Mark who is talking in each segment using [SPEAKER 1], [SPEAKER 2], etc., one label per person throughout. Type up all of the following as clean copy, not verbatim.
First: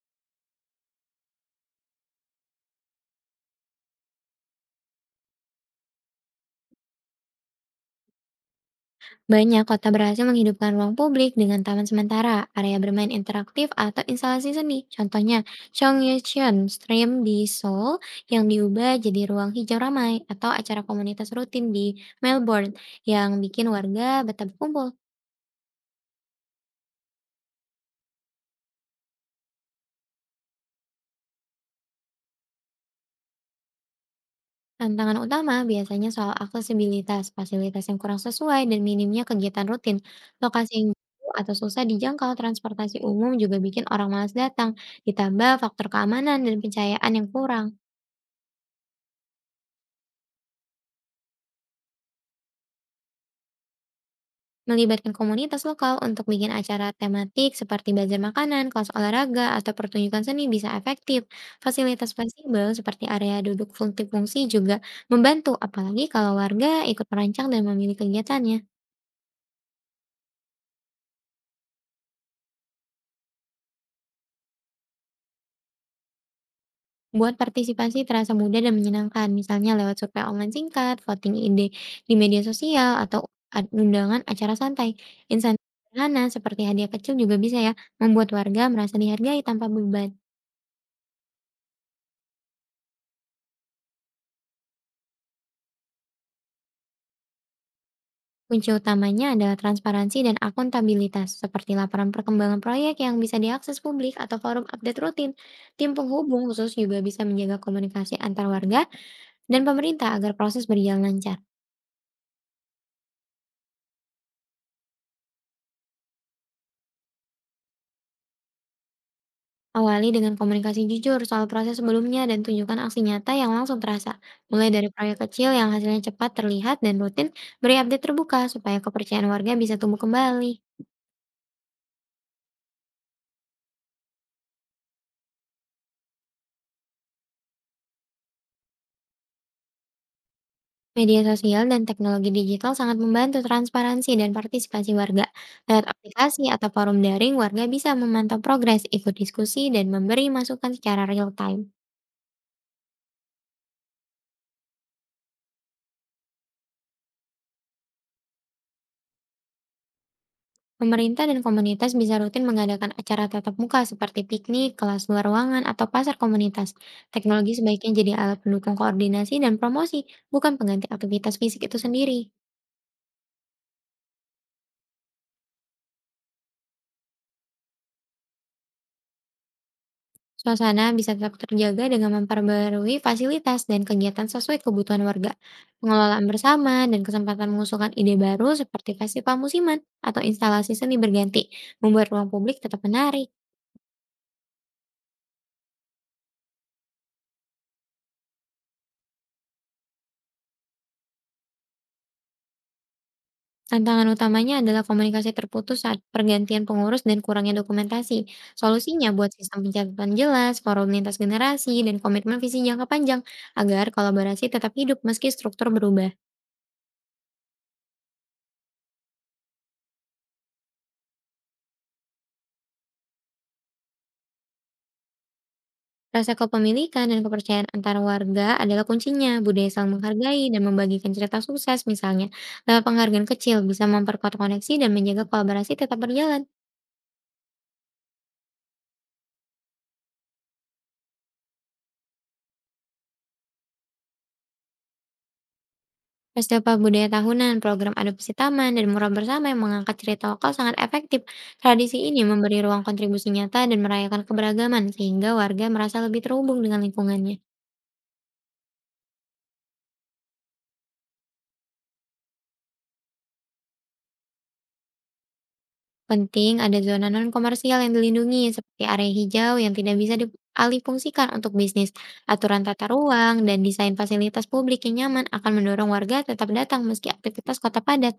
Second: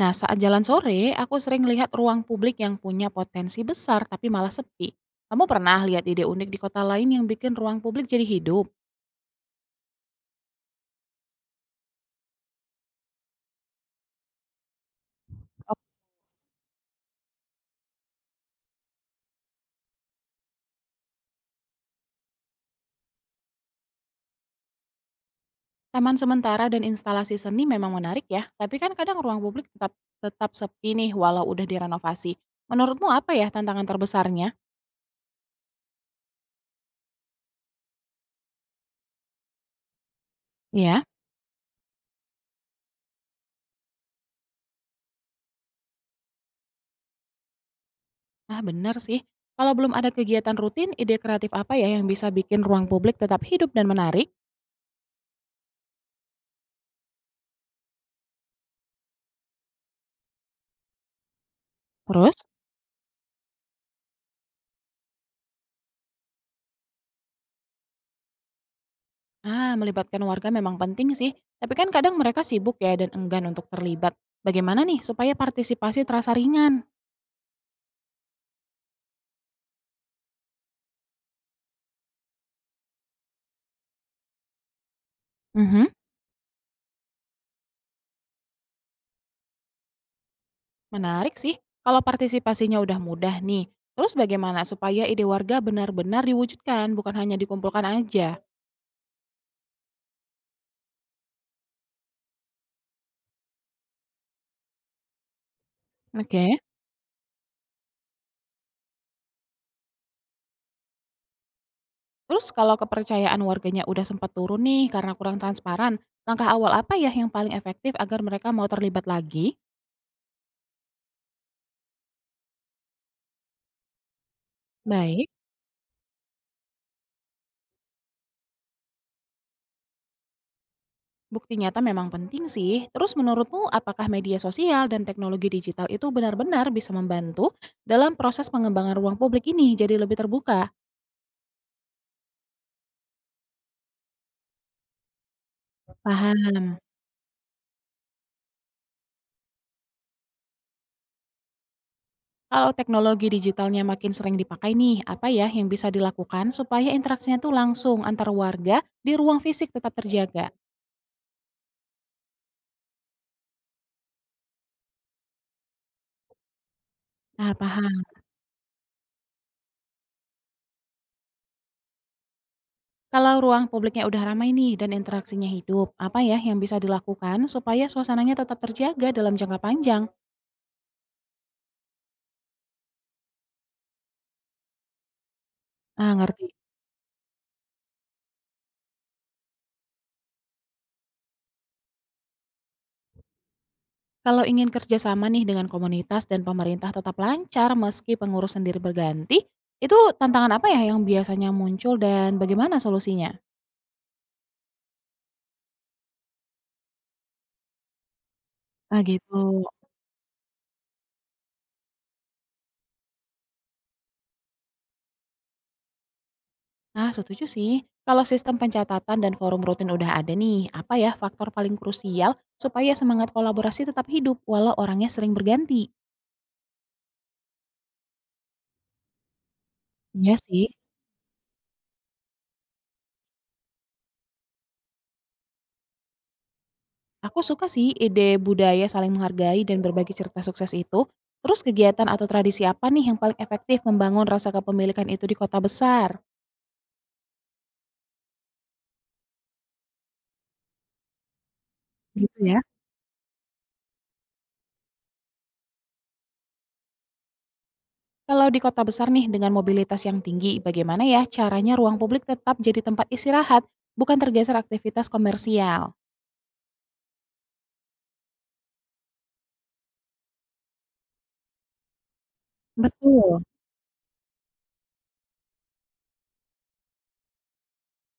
[SPEAKER 1] Nah, saat jalan sore, aku sering lihat ruang publik yang punya potensi besar tapi malah sepi. Kamu pernah lihat ide unik di kota lain yang bikin ruang publik jadi hidup?
[SPEAKER 2] Banyak kota berhasil menghidupkan ruang publik dengan taman sementara, area bermain interaktif, atau instalasi seni. Contohnya, Chongyecheon Stream di Seoul yang diubah jadi ruang hijau ramai atau acara komunitas rutin di Melbourne yang bikin warga betah berkumpul.
[SPEAKER 1] Taman sementara dan instalasi seni memang menarik ya, tapi kan kadang ruang publik tetap tetap sepi nih walau udah direnovasi. Menurutmu apa ya tantangan terbesarnya?
[SPEAKER 2] Tantangan utama biasanya soal aksesibilitas, fasilitas yang kurang sesuai, dan minimnya kegiatan rutin. Lokasi yang
[SPEAKER 1] Ya,
[SPEAKER 2] jauh atau susah dijangkau transportasi umum juga bikin orang malas datang, ditambah faktor keamanan dan pencahayaan yang kurang.
[SPEAKER 1] ah bener sih. Kalau belum ada kegiatan rutin, ide kreatif apa ya yang bisa bikin ruang publik tetap hidup dan menarik?
[SPEAKER 2] Melibatkan komunitas lokal untuk bikin acara tematik seperti bazar makanan, kelas olahraga, atau pertunjukan seni bisa efektif. Fasilitas
[SPEAKER 1] Terus?
[SPEAKER 2] fleksibel seperti area duduk multifungsi juga membantu, apalagi kalau warga ikut merancang dan memilih kegiatannya.
[SPEAKER 1] Ah, melibatkan warga memang penting sih, tapi kan kadang mereka sibuk ya dan enggan untuk terlibat. Bagaimana nih supaya partisipasi terasa ringan?
[SPEAKER 2] Buat partisipasi terasa mudah dan menyenangkan, misalnya lewat survei online singkat, voting ide di media sosial, atau undangan acara santai. Insentif
[SPEAKER 1] Mhm.
[SPEAKER 2] sederhana seperti hadiah kecil juga bisa ya, membuat warga merasa dihargai tanpa beban.
[SPEAKER 1] Menarik sih, kalau partisipasinya udah mudah nih. Terus bagaimana supaya ide warga benar-benar diwujudkan, bukan hanya dikumpulkan aja?
[SPEAKER 2] Kunci utamanya adalah transparansi dan akuntabilitas, seperti laporan perkembangan proyek yang bisa diakses publik atau forum update rutin. Tim penghubung
[SPEAKER 1] Oke.
[SPEAKER 2] khusus juga bisa menjaga komunikasi antar warga dan pemerintah agar proses berjalan lancar.
[SPEAKER 1] Terus kalau kepercayaan warganya udah sempat turun nih karena kurang transparan, langkah awal apa ya yang paling efektif agar mereka mau terlibat lagi?
[SPEAKER 2] Awali dengan komunikasi jujur soal proses sebelumnya dan tunjukkan aksi nyata yang langsung terasa. Mulai dari proyek
[SPEAKER 1] Baik.
[SPEAKER 2] kecil yang hasilnya cepat terlihat dan rutin, beri update terbuka supaya kepercayaan warga bisa tumbuh kembali.
[SPEAKER 1] Bukti nyata memang penting sih. Terus menurutmu apakah media sosial dan teknologi digital itu benar-benar bisa membantu dalam proses pengembangan ruang publik ini jadi lebih terbuka?
[SPEAKER 2] Media sosial dan teknologi digital sangat membantu transparansi dan partisipasi warga. Lewat aplikasi
[SPEAKER 1] Paham.
[SPEAKER 2] atau forum daring, warga bisa memantau progres, ikut diskusi, dan memberi masukan secara real time.
[SPEAKER 1] Kalau teknologi digitalnya makin sering dipakai nih, apa ya yang bisa dilakukan supaya interaksinya tuh langsung antar warga di ruang fisik tetap terjaga?
[SPEAKER 2] Pemerintah dan komunitas bisa rutin mengadakan acara tatap muka seperti piknik, kelas luar ruangan, atau pasar komunitas. Teknologi
[SPEAKER 1] Nah,
[SPEAKER 2] sebaiknya
[SPEAKER 1] paham.
[SPEAKER 2] jadi alat pendukung koordinasi dan promosi, bukan pengganti aktivitas fisik itu sendiri.
[SPEAKER 1] Kalau ruang publiknya udah ramai nih dan interaksinya hidup, apa ya yang bisa dilakukan supaya suasananya tetap terjaga dalam jangka panjang?
[SPEAKER 2] Suasana bisa tetap terjaga dengan memperbarui fasilitas dan kegiatan sesuai kebutuhan warga,
[SPEAKER 1] Ah,
[SPEAKER 2] pengelolaan
[SPEAKER 1] ngerti.
[SPEAKER 2] bersama, dan kesempatan mengusulkan ide baru seperti festival musiman atau instalasi seni berganti, membuat ruang publik tetap menarik.
[SPEAKER 1] Kalau ingin kerjasama nih dengan komunitas dan pemerintah tetap lancar meski pengurus sendiri berganti, itu tantangan apa ya yang biasanya muncul dan bagaimana solusinya?
[SPEAKER 2] Tantangan utamanya adalah komunikasi terputus saat pergantian pengurus dan kurangnya dokumentasi.
[SPEAKER 1] Ah
[SPEAKER 2] Solusinya buat
[SPEAKER 1] gitu.
[SPEAKER 2] sistem pencatatan jelas, forum lintas generasi, dan komitmen visi jangka panjang agar kolaborasi tetap hidup meski struktur berubah.
[SPEAKER 1] Nah setuju sih. Kalau sistem pencatatan dan forum rutin udah ada nih, apa ya faktor paling krusial supaya semangat kolaborasi tetap hidup walau orangnya sering berganti?
[SPEAKER 2] Rasa kepemilikan dan kepercayaan antara warga adalah kuncinya. Budaya saling
[SPEAKER 1] Iya
[SPEAKER 2] menghargai dan
[SPEAKER 1] sih.
[SPEAKER 2] membagikan cerita sukses misalnya. Lewat penghargaan kecil bisa memperkuat koneksi dan menjaga kolaborasi tetap berjalan.
[SPEAKER 1] Aku suka sih ide budaya saling menghargai dan berbagi cerita sukses itu. Terus kegiatan atau tradisi apa nih yang paling efektif membangun rasa kepemilikan itu di kota besar?
[SPEAKER 2] Festival budaya tahunan, program adopsi taman, dan murah bersama yang mengangkat cerita lokal sangat efektif. Tradisi ini
[SPEAKER 1] Gitu
[SPEAKER 2] memberi
[SPEAKER 1] ya.
[SPEAKER 2] ruang kontribusi nyata dan merayakan keberagaman sehingga warga merasa lebih terhubung dengan lingkungannya.
[SPEAKER 1] Kalau di kota besar nih dengan mobilitas yang tinggi, bagaimana ya caranya ruang publik tetap jadi tempat istirahat, bukan tergeser aktivitas komersial?
[SPEAKER 2] Penting ada zona non-komersial yang dilindungi, seperti area hijau yang tidak bisa dialihfungsikan untuk bisnis. Aturan tata ruang
[SPEAKER 1] Betul.
[SPEAKER 2] dan desain fasilitas publik yang nyaman akan mendorong warga tetap datang meski aktivitas kota padat.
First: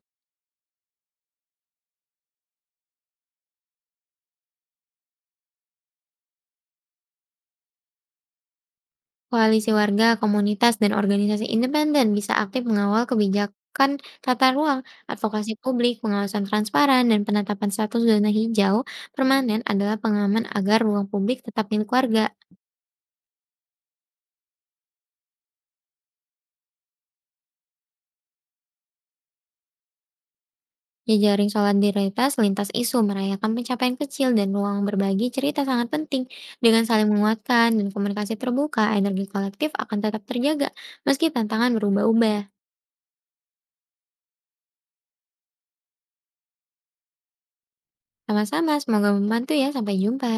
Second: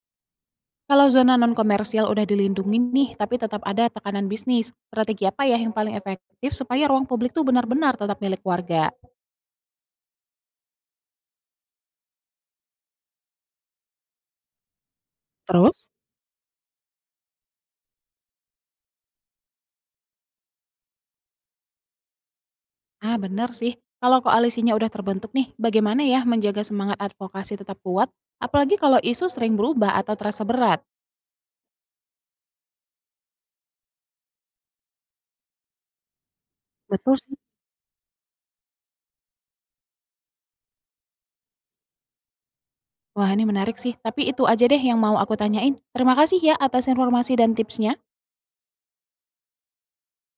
[SPEAKER 1] Kalau zona non-komersial udah dilindungi nih, tapi tetap ada tekanan bisnis, strategi apa ya yang paling efektif supaya ruang publik tuh benar-benar tetap milik warga?
[SPEAKER 2] Koalisi warga, komunitas, dan organisasi independen bisa aktif mengawal kebijakan tata ruang, advokasi
[SPEAKER 1] Terus?
[SPEAKER 2] publik, pengawasan transparan, dan penetapan status zona hijau permanen adalah pengaman agar ruang publik tetap milik warga.
[SPEAKER 1] Ah benar sih, kalau koalisinya udah terbentuk nih, bagaimana ya menjaga semangat advokasi tetap kuat, apalagi kalau isu sering berubah atau terasa berat?
[SPEAKER 2] Jejaring solidaritas lintas isu merayakan pencapaian kecil dan ruang berbagi cerita sangat penting. Dengan saling
[SPEAKER 1] Betul.
[SPEAKER 2] menguatkan dan komunikasi terbuka, energi kolektif akan tetap terjaga meski tantangan berubah-ubah.
[SPEAKER 1] Wah ini menarik sih, tapi itu aja deh yang mau aku tanyain. Terima kasih ya atas informasi dan tipsnya.
[SPEAKER 2] Sama-sama, semoga membantu ya. Sampai jumpa.